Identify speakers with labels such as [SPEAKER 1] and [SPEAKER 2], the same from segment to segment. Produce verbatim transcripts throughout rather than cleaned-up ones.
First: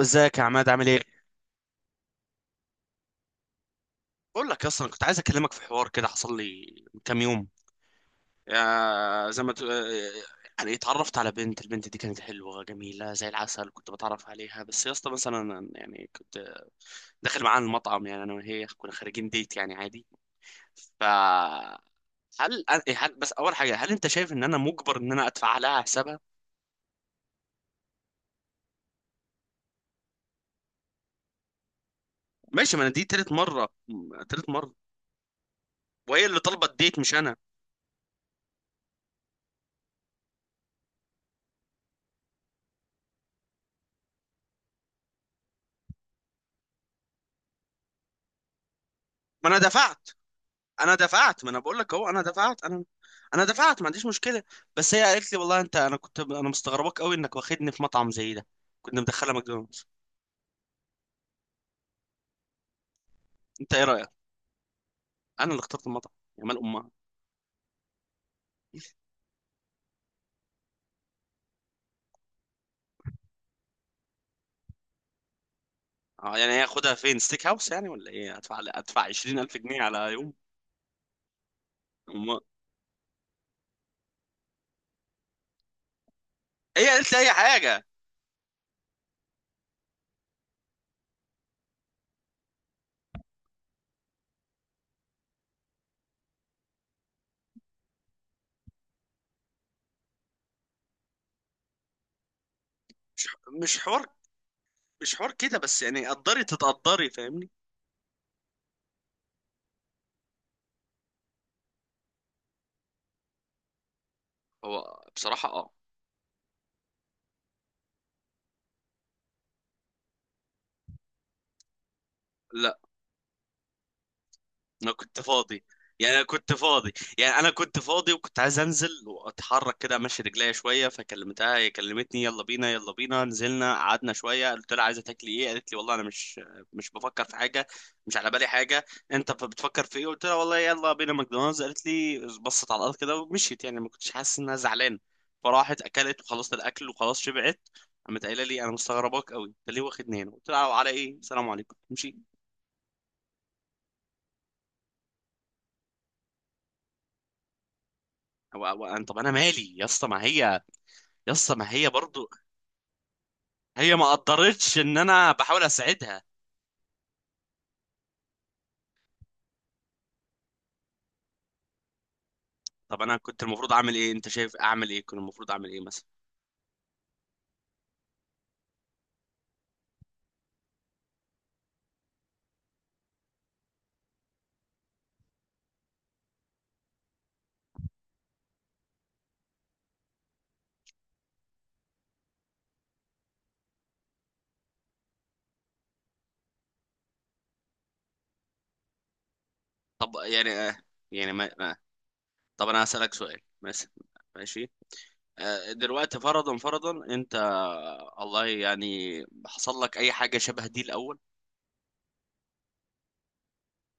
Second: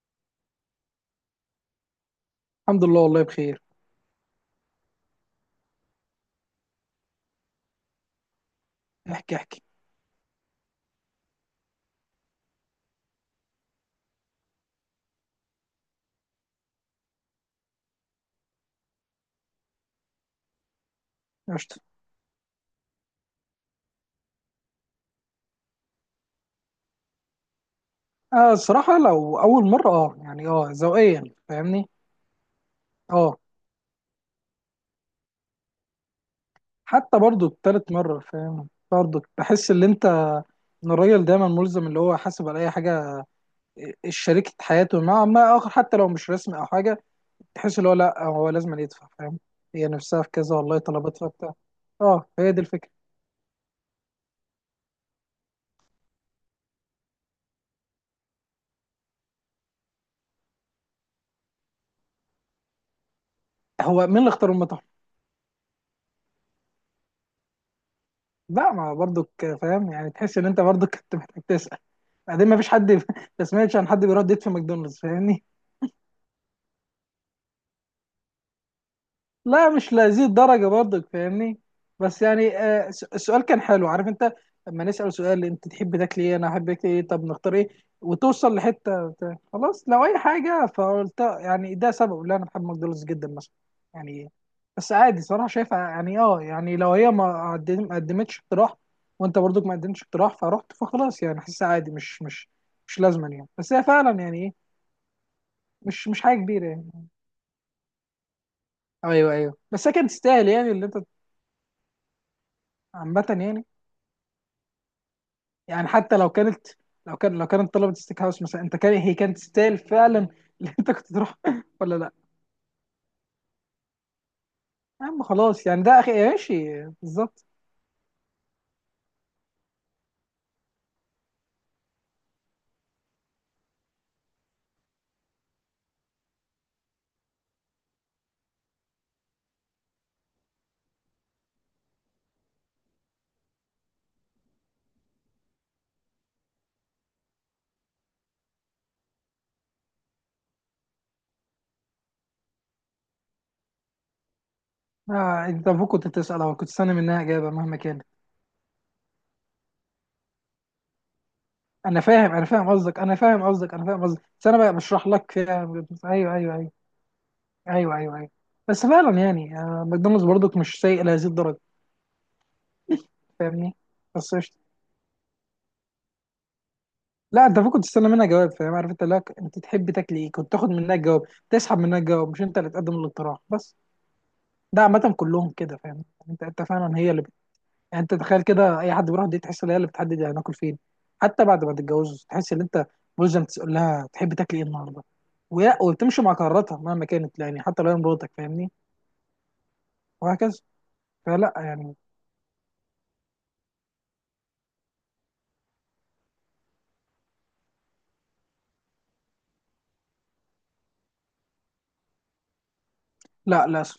[SPEAKER 1] ازيك يا عماد عامل ايه؟
[SPEAKER 2] الحمد لله، والله بخير.
[SPEAKER 1] بقول لك اصلا كنت عايز اكلمك في حوار كده حصل لي من كام يوم يا
[SPEAKER 2] احكي
[SPEAKER 1] زي ما
[SPEAKER 2] احكي.
[SPEAKER 1] تقول آه، يعني اتعرفت على بنت البنت دي كانت حلوة جميلة زي العسل كنت بتعرف عليها بس يا اسطى مثلا أنا يعني كنت داخل معاها المطعم يعني انا وهي كنا خارجين ديت يعني عادي ف
[SPEAKER 2] قشطة.
[SPEAKER 1] هل إيه، هل بس اول حاجة هل انت شايف ان انا مجبر ان انا ادفع لها حسابها؟
[SPEAKER 2] آه الصراحة لو أول مرة، اه يعني اه ذوقيا. فاهمني
[SPEAKER 1] ماشي ما انا دي تالت
[SPEAKER 2] اه
[SPEAKER 1] مرة م- تالت مرة وهي اللي طلبت ديت مش
[SPEAKER 2] حتى
[SPEAKER 1] انا
[SPEAKER 2] برضو تالت مرة، فاهم؟ برضو بحس ان انت، ان الراجل دايما ملزم اللي هو حاسب على اي حاجة، إيه، شريكة حياته مع ما اخر، حتى لو مش رسمي او حاجة. تحس اللي هو لا، هو لازم يدفع، فاهم؟
[SPEAKER 1] ما انا
[SPEAKER 2] هي
[SPEAKER 1] دفعت
[SPEAKER 2] نفسها في كذا، والله
[SPEAKER 1] انا
[SPEAKER 2] طلبتها
[SPEAKER 1] دفعت ما
[SPEAKER 2] بتاع.
[SPEAKER 1] انا بقول لك اهو انا
[SPEAKER 2] اه هي دي
[SPEAKER 1] دفعت انا
[SPEAKER 2] الفكرة.
[SPEAKER 1] انا دفعت ما عنديش مشكله. بس هي قالت لي والله انت انا كنت انا مستغرباك قوي انك واخدني في مطعم زي ده. كنا مدخله ماكدونالدز. انت ايه
[SPEAKER 2] هو
[SPEAKER 1] رايك؟
[SPEAKER 2] مين اللي اختار المطعم؟
[SPEAKER 1] انا اللي اخترت المطعم يا مال امها.
[SPEAKER 2] لا، ما برضك. فاهم يعني؟ تحس ان انت برضك كنت محتاج تسأل. بعدين ما فيش حد ما سمعتش عن حد بيرد يدفع في ماكدونالدز، فاهمني.
[SPEAKER 1] آه، يعني هي خدها فين ستيك هاوس يعني ولا ايه؟ ادفع ادفع 20000
[SPEAKER 2] لا،
[SPEAKER 1] جنيه
[SPEAKER 2] مش
[SPEAKER 1] على
[SPEAKER 2] لهذه
[SPEAKER 1] يوم؟
[SPEAKER 2] الدرجة برضك، فاهمني. بس
[SPEAKER 1] امها.
[SPEAKER 2] يعني آه، س- السؤال كان حلو، عارف انت؟ لما نسأل سؤال، انت تحب تاكل ايه، انا احب
[SPEAKER 1] هي
[SPEAKER 2] اكل ايه،
[SPEAKER 1] قالت لي
[SPEAKER 2] طب
[SPEAKER 1] اي
[SPEAKER 2] نختار ايه.
[SPEAKER 1] حاجه.
[SPEAKER 2] وتوصل لحتة بتاع- خلاص، لو اي حاجة، فقلت يعني ده سبب اللي انا بحب ماكدونالدز جدا مثلا. يعني بس عادي صراحة، شايفها يعني، اه يعني لو هي ما قدم- ما قدمتش اقتراح، وانت برضك ما قدمتش اقتراح، فرحت، فخلاص يعني حاسسها عادي، مش مش مش
[SPEAKER 1] مش
[SPEAKER 2] لازما يعني. بس
[SPEAKER 1] مش
[SPEAKER 2] هي
[SPEAKER 1] حوار،
[SPEAKER 2] فعلا يعني ايه،
[SPEAKER 1] مش حوار كده بس يعني
[SPEAKER 2] مش مش حاجة
[SPEAKER 1] قدري
[SPEAKER 2] كبيرة يعني.
[SPEAKER 1] تتقدري فاهمني.
[SPEAKER 2] ايوه ايوه، بس هي كانت تستاهل يعني اللي انت، عامة يعني.
[SPEAKER 1] هو بصراحه اه
[SPEAKER 2] يعني حتى لو كانت، لو كان لو كانت طلبت ستيك هاوس مثلا، انت كان هي كانت تستاهل فعلا، اللي انت كنت تروح ولا لا.
[SPEAKER 1] انا
[SPEAKER 2] يا
[SPEAKER 1] كنت
[SPEAKER 2] عم
[SPEAKER 1] فاضي.
[SPEAKER 2] خلاص يعني، ده اخي
[SPEAKER 1] يعني انا كنت
[SPEAKER 2] ماشي
[SPEAKER 1] فاضي. يعني
[SPEAKER 2] بالظبط.
[SPEAKER 1] انا كنت فاضي وكنت عايز انزل واتحرك كده امشي رجليا شويه فكلمتها هي كلمتني يلا بينا يلا بينا نزلنا قعدنا شويه قلت لها عايزه تاكلي ايه؟ قالت لي والله انا مش مش بفكر في حاجه، مش على بالي حاجه. انت ف- بتفكر في ايه؟ قلت لها والله يلا بينا ماكدونالدز. قالت لي بصت على الارض كده ومشيت يعني ما كنتش حاسس انها زعلانه. فراحت اكلت وخلصت الاكل وخلاص شبعت. قامت قايله لي انا مستغرباك قوي انت ليه واخدني هنا؟ قلت لها على ايه؟ السلام عليكم امشي.
[SPEAKER 2] آه انت المفروض كنت تسال، او كنت تستنى منها اجابه مهما كان.
[SPEAKER 1] هو- هو أنا- طب انا مالي يا اسطى؟ ما هي يسطا ما هي
[SPEAKER 2] انا
[SPEAKER 1] برضو.
[SPEAKER 2] فاهم، انا فاهم قصدك، انا فاهم قصدك، انا
[SPEAKER 1] هي
[SPEAKER 2] فاهم
[SPEAKER 1] ما
[SPEAKER 2] قصدك، بس انا بقى
[SPEAKER 1] قدرتش ان
[SPEAKER 2] بشرح لك
[SPEAKER 1] انا
[SPEAKER 2] فيها.
[SPEAKER 1] بحاول اساعدها.
[SPEAKER 2] ايوه ايوه ايوه، ايوه ايوه، أيوة. بس فعلا يعني، آه ماكدونالدز برضك مش سيء لهذه الدرجه،
[SPEAKER 1] طب انا كنت المفروض
[SPEAKER 2] فاهمني.
[SPEAKER 1] اعمل ايه؟ انت
[SPEAKER 2] بس
[SPEAKER 1] شايف
[SPEAKER 2] قشطة.
[SPEAKER 1] اعمل ايه؟ كنت المفروض اعمل ايه مثلا؟
[SPEAKER 2] لا انت المفروض تستنى منها جواب، فاهم؟ عارف انت؟ لا، انت تحب تاكل ايه، كنت تاخد منها الجواب، تسحب منها الجواب، مش انت اللي تقدم الاقتراح بس. ده عامة كلهم كده، فاهم؟ يعني انت انت فعلا هي اللي بت... يعني انت تخيل كده، اي حد بيروح دي تحس ان هي اللي بتحدد هناكل فين. حتى بعد ما تتجوزوا تحس ان انت ملزم تقول لها تحب تاكل ايه النهارده، ويا وبتمشي مع قراراتها مهما كانت، يعني حتى لو هي مراتك، فاهمني.
[SPEAKER 1] طب يعني
[SPEAKER 2] وهكذا.
[SPEAKER 1] آه، يعني ما
[SPEAKER 2] فلا
[SPEAKER 1] ما-
[SPEAKER 2] يعني.
[SPEAKER 1] طب انا هسألك سؤال مثلا. ماشي. آه، دلوقتي فرضا فرضا انت الله يعني حصل لك اي حاجة شبه دي الاول؟
[SPEAKER 2] لا للاسف.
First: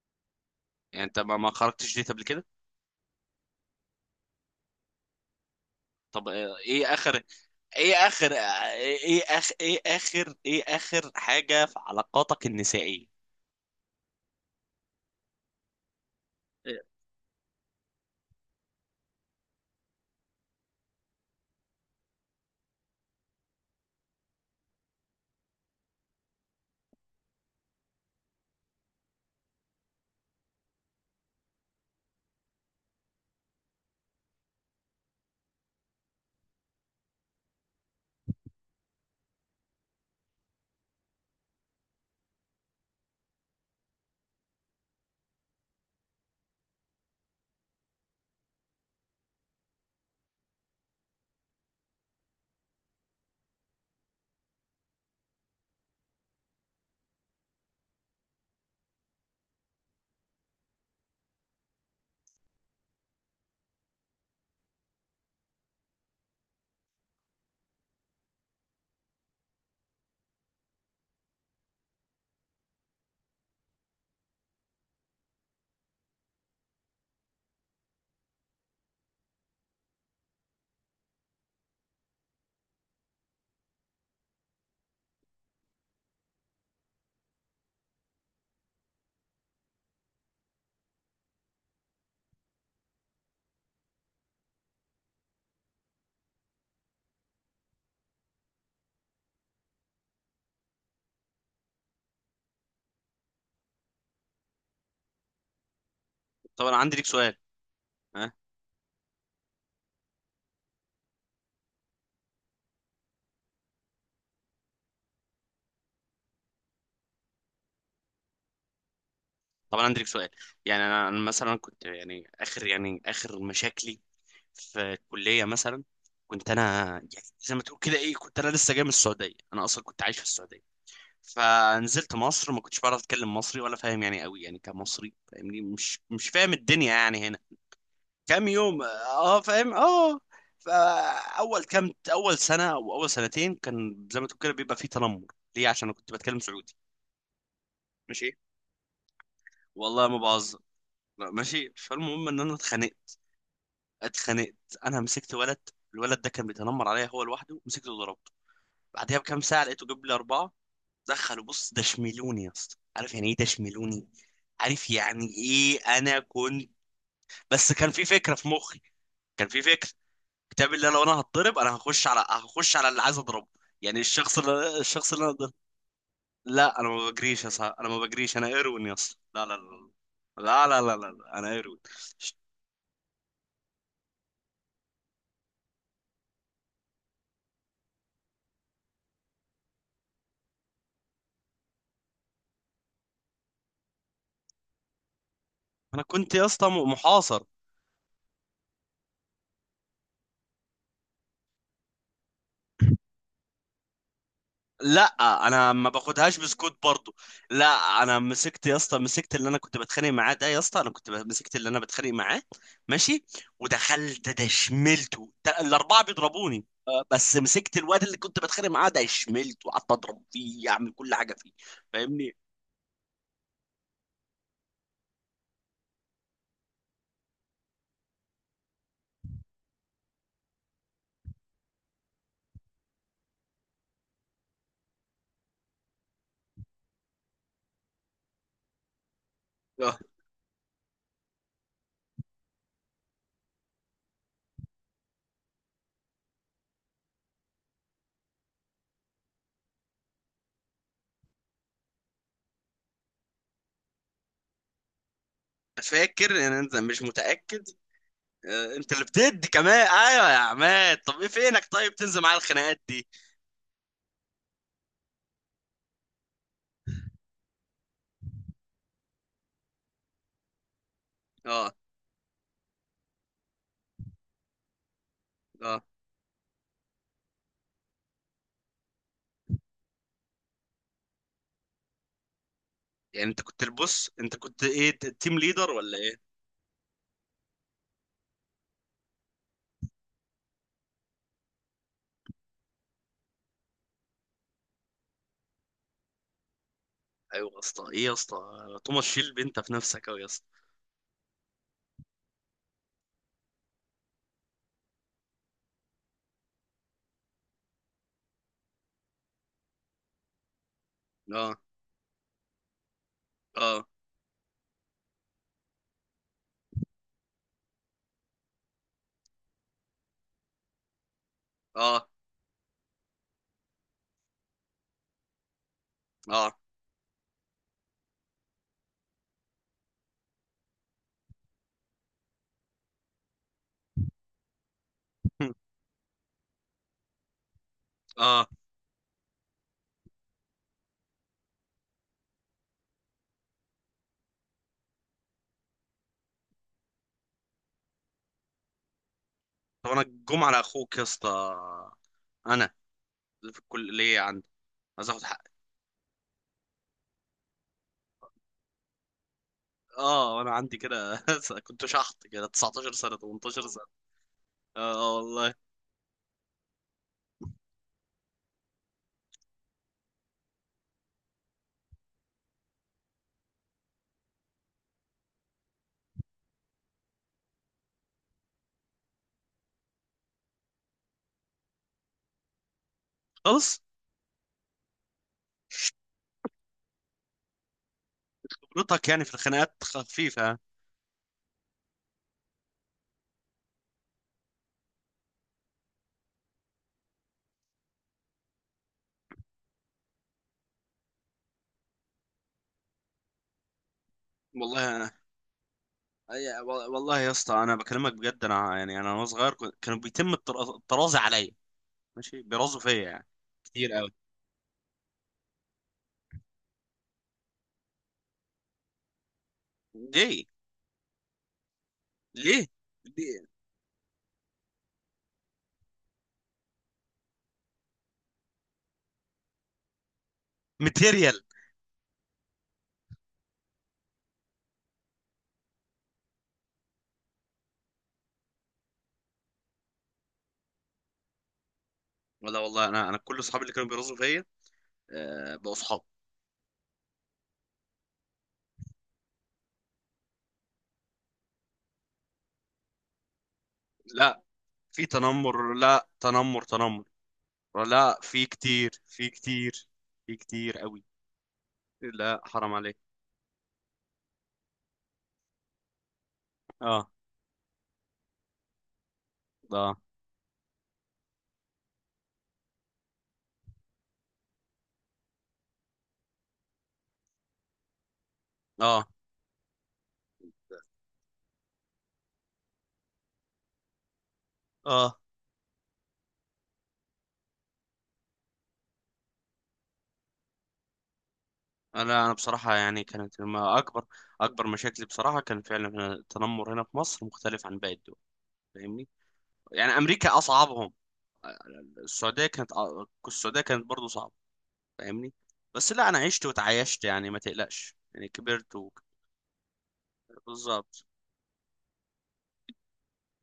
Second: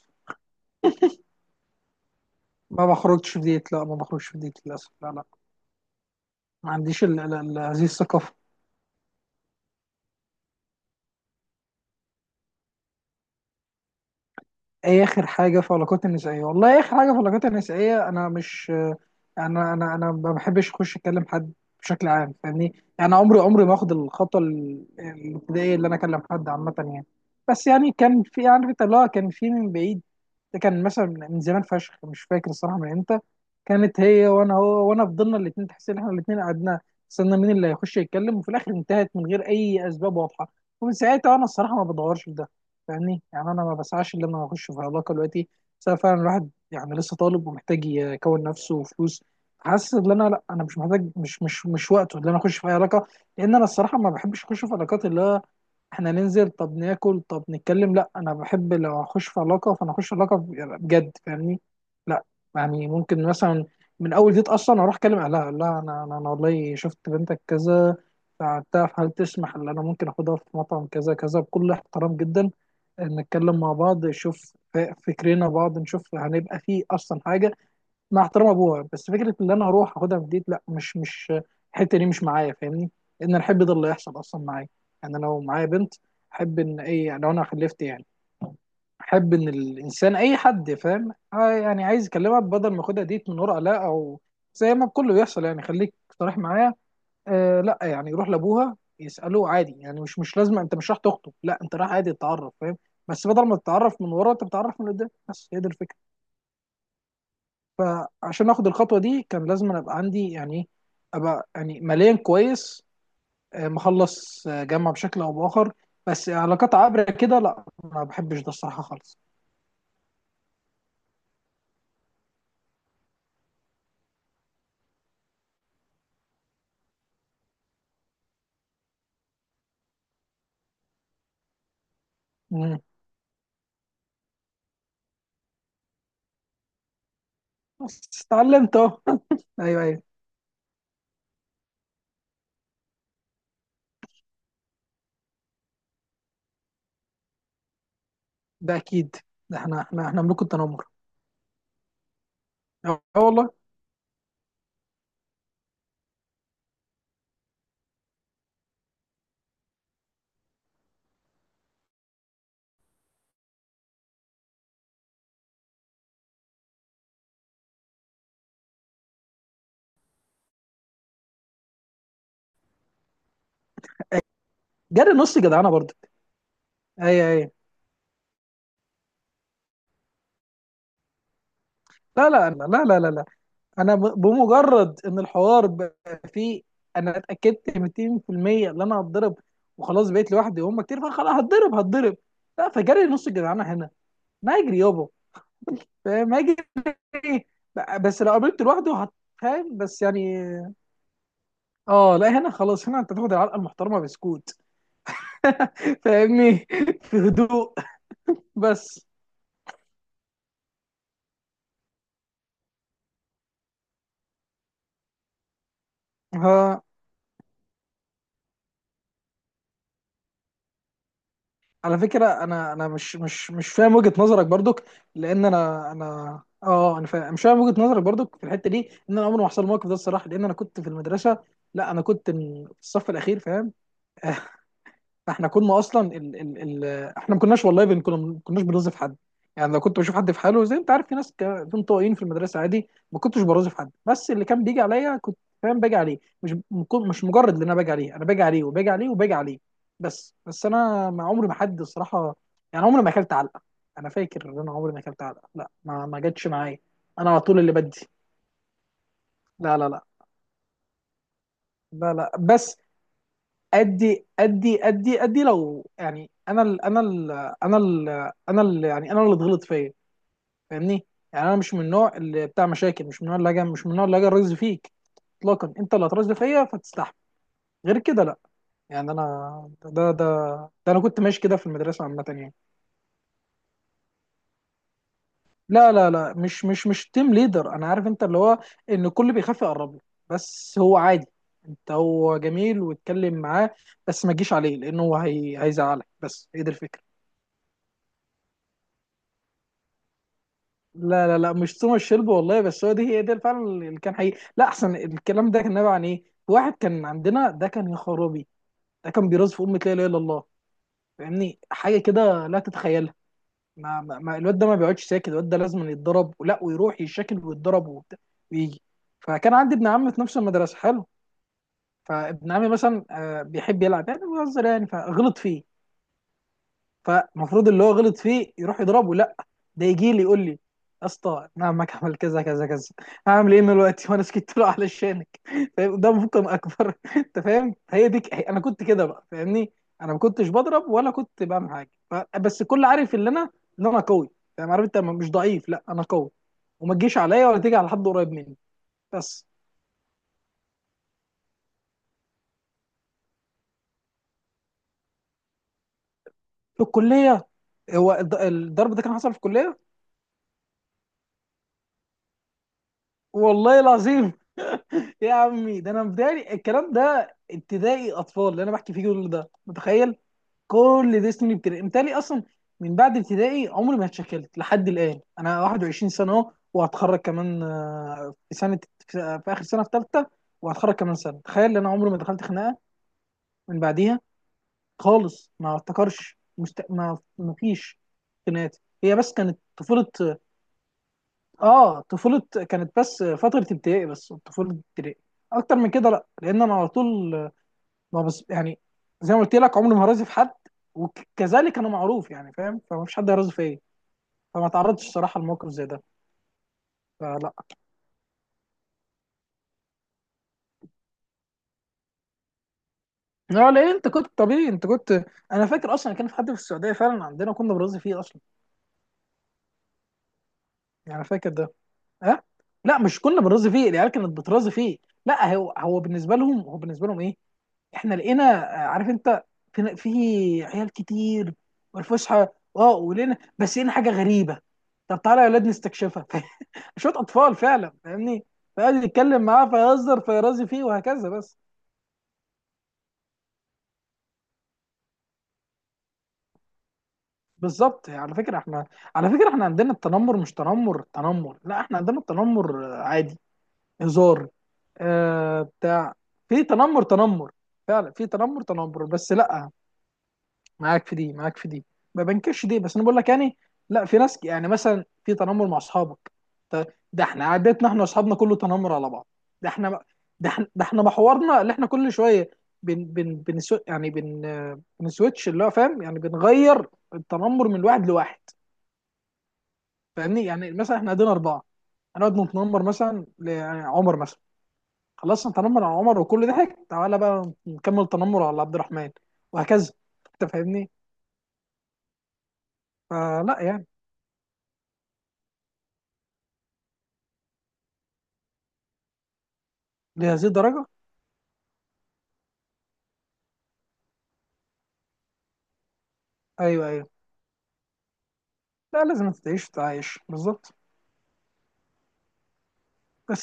[SPEAKER 1] يعني انت ما ما خرجتش ديت قبل كده؟
[SPEAKER 2] ما بخرجش في ديت، لا ما بخرجش في ديت للاسف، لا لا.
[SPEAKER 1] طب آه،
[SPEAKER 2] ما
[SPEAKER 1] ايه
[SPEAKER 2] عنديش ال...
[SPEAKER 1] اخر؟
[SPEAKER 2] ال... ال... هذه
[SPEAKER 1] ايه اخر
[SPEAKER 2] الثقافة.
[SPEAKER 1] آه، ايه اخر ايه اخر ايه اخر حاجة في علاقاتك النسائية؟
[SPEAKER 2] ايه اخر حاجه في العلاقات النسائيه؟ والله
[SPEAKER 1] آه،
[SPEAKER 2] اخر حاجه في العلاقات النسائيه انا مش، انا انا انا ما بحبش اخش اكلم حد بشكل عام، فاهمني. يعني عمري عمري ما اخد الخطوه ال- الابتدائيه، اللي انا اكلم حد عامه يعني. بس يعني كان في، يعني عارف انت اللي هو، كان في من بعيد. ده كان مثلا من زمان فشخ، مش فاكر الصراحه من امتى. كانت هي وانا، هو وانا، فضلنا الاثنين تحس ان احنا الاثنين قعدنا استنى مين اللي هيخش يتكلم، وفي الاخر انتهت من غير اي اسباب واضحه. ومن ساعتها انا الصراحه ما بدورش في ده، فاهمني. يعني انا ما بسعاش ان انا اخش في علاقه دلوقتي. بس أنا فعلا الواحد يعني لسه طالب ومحتاج يكون نفسه وفلوس، حاسس ان انا لا، انا مش محتاج، مش مش مش وقته ان انا اخش في اي علاقه. لان انا الصراحه ما بحبش اخش في علاقات اللي هو احنا ننزل طب ناكل طب نتكلم، لا انا بحب لو اخش في علاقه، فانا اخش في علاقه بجد، فاهمني. لا يعني ممكن مثلا من اول ديت اصلا اروح اكلم اهلها، اقول لها انا انا أنا والله شفت بنتك كذا فبتاع، هل تسمح ان انا ممكن اخدها في مطعم كذا كذا بكل احترام جدا، نتكلم مع بعض، نشوف ف- فكرنا بعض، نشوف هنبقى فيه اصلا حاجه، مع احترام ابوها. بس فكره ان انا هروح اخدها في ديت لا، مش مش الحته دي مش معايا، فاهمني. ان الحب ده اللي يحصل اصلا معايا، يعني أنا لو معايا بنت، احب ان اي لو انا خلفت يعني، احب ان الانسان اي حد فاهم آه يعني عايز يكلمها، بدل ما اخدها ديت من ورا لا، او زي ما كله بيحصل يعني، خليك صريح معايا. آه لا يعني يروح لابوها يساله عادي يعني مش مش لازم، انت مش راح تخطب، لا انت رايح عادي تتعرف، فاهم. بس بدل ما تتعرف من ورا، انت بتتعرف من قدام، بس هي دي الفكره.
[SPEAKER 1] طب انا عندي ليك سؤال. آه،
[SPEAKER 2] فعشان اخد الخطوه دي كان لازم أنا ابقى عندي يعني إيه، ابقى يعني ماليا كويس، آه، مخلص آه، جامعه بشكل او باخر. بس علاقات عابره كده لا، ما بحبش ده الصراحه خالص.
[SPEAKER 1] طب انا عندي لك سؤال. يعني انا أنا مثلا كنت يعني اخر يعني اخر مشاكلي في الكليه مثلا. كنت انا يعني زي ما تقول كده ايه كنت انا لسه جاي من السعوديه. انا اصلا كنت عايش في السعوديه فنزلت مصر ما كنتش
[SPEAKER 2] مم.
[SPEAKER 1] بعرف اتكلم مصري ولا فاهم يعني قوي يعني كمصري فاهمني، مش مش فاهم الدنيا يعني هنا.
[SPEAKER 2] بس
[SPEAKER 1] كام
[SPEAKER 2] اتعلمت
[SPEAKER 1] يوم
[SPEAKER 2] اهو
[SPEAKER 1] اه فاهم
[SPEAKER 2] ايوه ايوه،
[SPEAKER 1] اه. فاول كام اول سنه او اول سنتين كان زي ما تقول كده بيبقى فيه تنمر. ليه؟ عشان انا كنت بتكلم سعودي. ماشي.
[SPEAKER 2] ده اكيد. ده احنا
[SPEAKER 1] والله
[SPEAKER 2] احنا
[SPEAKER 1] ما
[SPEAKER 2] احنا ملوك
[SPEAKER 1] بهزر.
[SPEAKER 2] التنمر.
[SPEAKER 1] لا، ماشي. فالمهم ان انا
[SPEAKER 2] اه
[SPEAKER 1] اتخانقت.
[SPEAKER 2] والله.
[SPEAKER 1] اتخانقت. انا مسكت ولد. الولد ده كان بيتنمر عليا هو لوحده مسكته وضربته. بعدها بكام ساعه لقيته جاب لي اربعه. دخلوا بص دشملوني يا اسطى. عارف يعني ايه دشملوني؟ عارف يعني ايه؟ انا كنت، بس كان في فكره في مخي، كان في فكره كتاب اللي لو انا هتضرب انا هخش على هخش على اللي عايز اضربه. يعني الشخص اللي
[SPEAKER 2] جري
[SPEAKER 1] الشخص اللي انا
[SPEAKER 2] نص
[SPEAKER 1] ضرب.
[SPEAKER 2] جدعانه برضه.
[SPEAKER 1] لا انا ما
[SPEAKER 2] ايوه
[SPEAKER 1] بجريش يا
[SPEAKER 2] ايوه،
[SPEAKER 1] صاحبي انا ما بجريش انا ايروين يا اسطى لا لا لا لا لا لا لا لا، انا ايروين.
[SPEAKER 2] لا لا لا لا لا لا. انا ب- بمجرد ان الحوار بقى فيه، انا اتاكدت ميتين في المية ان انا هتضرب، وخلاص بقيت لوحدي وهم كتير، فخلاص هتضرب هتضرب. لا فجري نص الجدعانه هنا. ما اجري يابا،
[SPEAKER 1] انا
[SPEAKER 2] فاهم.
[SPEAKER 1] كنت
[SPEAKER 2] ما
[SPEAKER 1] يا
[SPEAKER 2] اجري.
[SPEAKER 1] اسطى محاصر.
[SPEAKER 2] إيه؟ ب- بس لو قابلت لوحده هت- فاهم بس يعني. اه لا، هنا خلاص، هنا انت تاخد العلقه المحترمه بسكوت
[SPEAKER 1] لا انا ما باخدهاش
[SPEAKER 2] فاهمني،
[SPEAKER 1] بسكوت برضو.
[SPEAKER 2] في
[SPEAKER 1] لا
[SPEAKER 2] هدوء.
[SPEAKER 1] انا مسكت يا اسطى
[SPEAKER 2] بس
[SPEAKER 1] مسكت اللي انا كنت بتخانق معاه ده يا اسطى انا كنت ب- مسكت اللي انا بتخانق معاه. ماشي. ودخلت ده شملته ده الاربعه بيضربوني
[SPEAKER 2] ها.
[SPEAKER 1] آه، بس مسكت الواد اللي كنت بتخانق معاه ده شملته وقعدت اضرب فيه اعمل كل حاجه فيه.
[SPEAKER 2] على فكرة
[SPEAKER 1] فاهمني.
[SPEAKER 2] انا انا مش مش مش فاهم وجهة نظرك برضك. لان انا انا اه انا فاهم، مش فاهم وجهة نظرك برضك في الحتة دي. ان انا عمري ما حصل الموقف ده الصراحة، لان انا كنت في المدرسة، لا انا كنت في الصف الاخير، فاهم. فاحنا كنا اصلا ال ال ال احنا ما كناش، والله بن كنا، ما كناش بنرازف حد. يعني لو
[SPEAKER 1] آه،
[SPEAKER 2] كنت بشوف حد في حاله زي انت عارف، في ناس ك- في انطوائيين في المدرسه عادي ما كنتش برازف حد. بس اللي كان بيجي عليا كنت فاهم باجي عليه، مش مكون- مش مجرد ان انا باجي عليه، انا باجي عليه وباجي عليه وباجي عليه. بس بس انا ما عمري ما حد الصراحه، يعني عمري ما اكلت علقه. انا فاكر ان انا عمري ما اكلت علقه، لا ما ما
[SPEAKER 1] فاكر
[SPEAKER 2] جاتش
[SPEAKER 1] ان انت
[SPEAKER 2] معايا.
[SPEAKER 1] مش
[SPEAKER 2] انا على طول
[SPEAKER 1] متاكد.
[SPEAKER 2] اللي بدي.
[SPEAKER 1] آه، انت اللي بتدي
[SPEAKER 2] لا
[SPEAKER 1] كمان
[SPEAKER 2] لا لا
[SPEAKER 1] ايوه يا عماد. طب ايه فينك طيب
[SPEAKER 2] لا
[SPEAKER 1] تنزل
[SPEAKER 2] لا،
[SPEAKER 1] معايا
[SPEAKER 2] بس
[SPEAKER 1] الخناقات دي؟
[SPEAKER 2] ادي ادي ادي ادي، لو يعني انا ال، انا ال انا ال، انا ال يعني انا اللي اتغلط فيا، فاهمني. يعني انا
[SPEAKER 1] اه
[SPEAKER 2] مش من النوع اللي بتاع مشاكل، مش من النوع اللي هاجي، مش من النوع اللي هاجي الرز فيك اطلاقا،
[SPEAKER 1] اه.
[SPEAKER 2] انت اللي هترز فيا فتستحمل، غير كده لا. يعني انا ده ده ده انا كنت ماشي كده في المدرسه عامه يعني.
[SPEAKER 1] يعني انت كنت البص انت كنت ايه ت- تيم ليدر
[SPEAKER 2] لا
[SPEAKER 1] ولا
[SPEAKER 2] لا
[SPEAKER 1] ايه؟
[SPEAKER 2] لا، مش مش مش تيم ليدر، انا عارف انت اللي هو ان الكل بيخاف يقرب له، بس هو عادي، انت هو جميل واتكلم معاه، بس ما تجيش عليه لانه هو هي... هيزعلك، بس هي دي الفكره.
[SPEAKER 1] ايوه يا اسطى ايه يا اسطى. توماس شيلب انت في نفسك اوي يا اسطى.
[SPEAKER 2] لا لا لا، مش توماس شيلبي والله، بس هو دي هي ده فعلا اللي كان حقيقي. لا احسن، الكلام ده كان نابع عن ايه؟ واحد كان عندنا ده كان يا خرابي، ده كان بيرز في امة لا اله الا الله،
[SPEAKER 1] اه
[SPEAKER 2] فاهمني حاجه كده لا تتخيلها.
[SPEAKER 1] اه
[SPEAKER 2] ما, ما ما- الواد ده ما بيقعدش ساكت، الواد ده لازم يتضرب، ولا ويروح يشكل ويتضرب وبتاع ويجي. فكان عندي ابن عم في نفس المدرسه حلو،
[SPEAKER 1] اه
[SPEAKER 2] فابن عمي مثلا آه، بيحب يلعب يعني، بيهزر يعني فغلط فيه،
[SPEAKER 1] اه
[SPEAKER 2] فالمفروض اللي هو غلط فيه يروح يضربه، لا ده يجي لي يقول لي، يا اسطى انا عمك عمل كذا كذا كذا، هعمل ايه دلوقتي؟ وانا سكت له علشانك. فاهم؟ ده ممكن اكبر. انت فاهم؟ هي دي ك- هي-
[SPEAKER 1] اه.
[SPEAKER 2] انا كنت كده بقى، فاهمني. انا ما كنتش بضرب ولا كنت بعمل حاجه ف- بس الكل عارف ان انا، ان انا قوي، فاهم. عارف انت مش ضعيف، لا انا قوي، وما تجيش عليا ولا تيجي على حد قريب مني، بس.
[SPEAKER 1] طب انا الجمعه على اخوك يا اسطى. انا في الكليه عندي عايز اخد حقي.
[SPEAKER 2] في الكليه، هو الض- الضرب ده كان حصل في الكليه.
[SPEAKER 1] اه انا عندي كده كنت شحط كده تسعتاشر سنه تمنتاشر
[SPEAKER 2] والله
[SPEAKER 1] سنه.
[SPEAKER 2] العظيم.
[SPEAKER 1] اه آه
[SPEAKER 2] يا
[SPEAKER 1] والله.
[SPEAKER 2] عمي، ده انا بداية الكلام ده ابتدائي اطفال اللي انا بحكي فيه، كل ده متخيل. كل ده سنين ابتدائي امتالي اصلا. من بعد ابتدائي عمري ما اتشكلت لحد الان، انا واحد وعشرين سنه اهو، وهتخرج كمان آه، في سنه، في في اخر سنه، في ثالثه، وهتخرج كمان سنه. تخيل ان انا عمري ما دخلت خناقه
[SPEAKER 1] خلاص.
[SPEAKER 2] من بعديها خالص. ما افتكرش مست... ما ما فيش خناقات.
[SPEAKER 1] خبرتك
[SPEAKER 2] هي
[SPEAKER 1] يعني في
[SPEAKER 2] بس كانت
[SPEAKER 1] الخناقات
[SPEAKER 2] طفوله،
[SPEAKER 1] خفيفه يعني.
[SPEAKER 2] اه طفوله، كانت بس فتره ابتدائي، بس طفوله ابتدائي. اكتر من كده لا، لان انا على طول، ما بس يعني، زي ما قلت لك، عمري ما هرازي في حد، وكذلك انا معروف يعني، فاهم. فمفيش حد هيرازي فيا، فما
[SPEAKER 1] والله
[SPEAKER 2] تعرضتش
[SPEAKER 1] انا
[SPEAKER 2] الصراحه لموقف زي ده.
[SPEAKER 1] أي- وال- والله يا
[SPEAKER 2] فلا،
[SPEAKER 1] اسطى انا بكلمك بجد. انا يعني انا وانا صغير كنت- كانوا بيتم الطراز- الطرازه عليا. ماشي بيرازوا فيا يعني
[SPEAKER 2] لا ليه،
[SPEAKER 1] كتير
[SPEAKER 2] انت
[SPEAKER 1] قوي.
[SPEAKER 2] كنت طبيعي انت كنت. انا فاكر اصلا كان في حد في السعوديه فعلا عندنا، كنا بنرازي فيه اصلا،
[SPEAKER 1] ليه؟
[SPEAKER 2] يعني فاكر ده. ها.
[SPEAKER 1] ليه؟
[SPEAKER 2] لا، مش كنا
[SPEAKER 1] ليه؟
[SPEAKER 2] بنرازي فيه، العيال كانت بترازي فيه. لا هو، هو بالنسبه لهم هو بالنسبه لهم ايه، احنا لقينا آه، عارف انت، في في عيال
[SPEAKER 1] ماتيريال.
[SPEAKER 2] كتير والفسحه، اه ولقينا، بس لقينا حاجه غريبه، طب تعالى يا اولاد نستكشفها. شوط اطفال فعلا فاهمني. فقعد يتكلم معاه فيهزر فيرازي فيه وهكذا بس.
[SPEAKER 1] لا والله انا انا كل اصحابي اللي كانوا بيرزوا فيا آه، بقوا اصحاب.
[SPEAKER 2] بالظبط يعني، على فكره احنا، على فكره احنا عندنا التنمر مش تنمر تنمر، لا احنا عندنا التنمر آه، عادي،
[SPEAKER 1] لا
[SPEAKER 2] هزار.
[SPEAKER 1] في
[SPEAKER 2] آه
[SPEAKER 1] تنمر، لا
[SPEAKER 2] بتاع،
[SPEAKER 1] تنمر
[SPEAKER 2] في تنمر
[SPEAKER 1] تنمر.
[SPEAKER 2] تنمر. فعلا
[SPEAKER 1] لا
[SPEAKER 2] في
[SPEAKER 1] في
[SPEAKER 2] تنمر
[SPEAKER 1] كتير،
[SPEAKER 2] تنمر،
[SPEAKER 1] في
[SPEAKER 2] بس لا،
[SPEAKER 1] كتير، في كتير قوي.
[SPEAKER 2] معاك في دي، معاك في دي، ما
[SPEAKER 1] لا
[SPEAKER 2] بنكرش
[SPEAKER 1] حرام
[SPEAKER 2] دي، بس
[SPEAKER 1] عليك.
[SPEAKER 2] انا بقول لك يعني، لا في ناس يعني مثلا في تنمر مع اصحابك. ط-
[SPEAKER 1] اه
[SPEAKER 2] ده احنا عادتنا، احنا واصحابنا كله تنمر على بعض. ده
[SPEAKER 1] اه
[SPEAKER 2] احنا، ده احنا ده احنا محورنا اللي احنا كل شويه بن بن بن يعني بن آه، بنسويتش اللي هو فاهم، يعني بنغير التنمر من واحد لواحد،
[SPEAKER 1] اه
[SPEAKER 2] فاهمني. يعني مثلا احنا قاعدين اربعه، هنقعد نتنمر مثلا ل- يعني عمر مثلا،
[SPEAKER 1] اه.
[SPEAKER 2] خلصنا نتنمر على عمر، وكل ضحك، تعالى بقى نكمل تنمر على عبد الرحمن، وهكذا انت فاهمني.
[SPEAKER 1] انا انا بصراحه يعني كانت
[SPEAKER 2] فلا
[SPEAKER 1] ما
[SPEAKER 2] يعني،
[SPEAKER 1] اكبر، اكبر مشاكلي بصراحه كان فعلا هنا التنمر. هنا في مصر مختلف عن باقي الدول فاهمني. يعني امريكا
[SPEAKER 2] لهذه الدرجه.
[SPEAKER 1] اصعبهم. السعوديه كانت، السعوديه كانت برضو صعبه فاهمني. بس لا انا عشت
[SPEAKER 2] ايوه
[SPEAKER 1] وتعايشت
[SPEAKER 2] ايوه،
[SPEAKER 1] يعني ما تقلقش يعني كبرت.
[SPEAKER 2] لا لازم تعيش تعيش بالظبط.
[SPEAKER 1] بالظبط.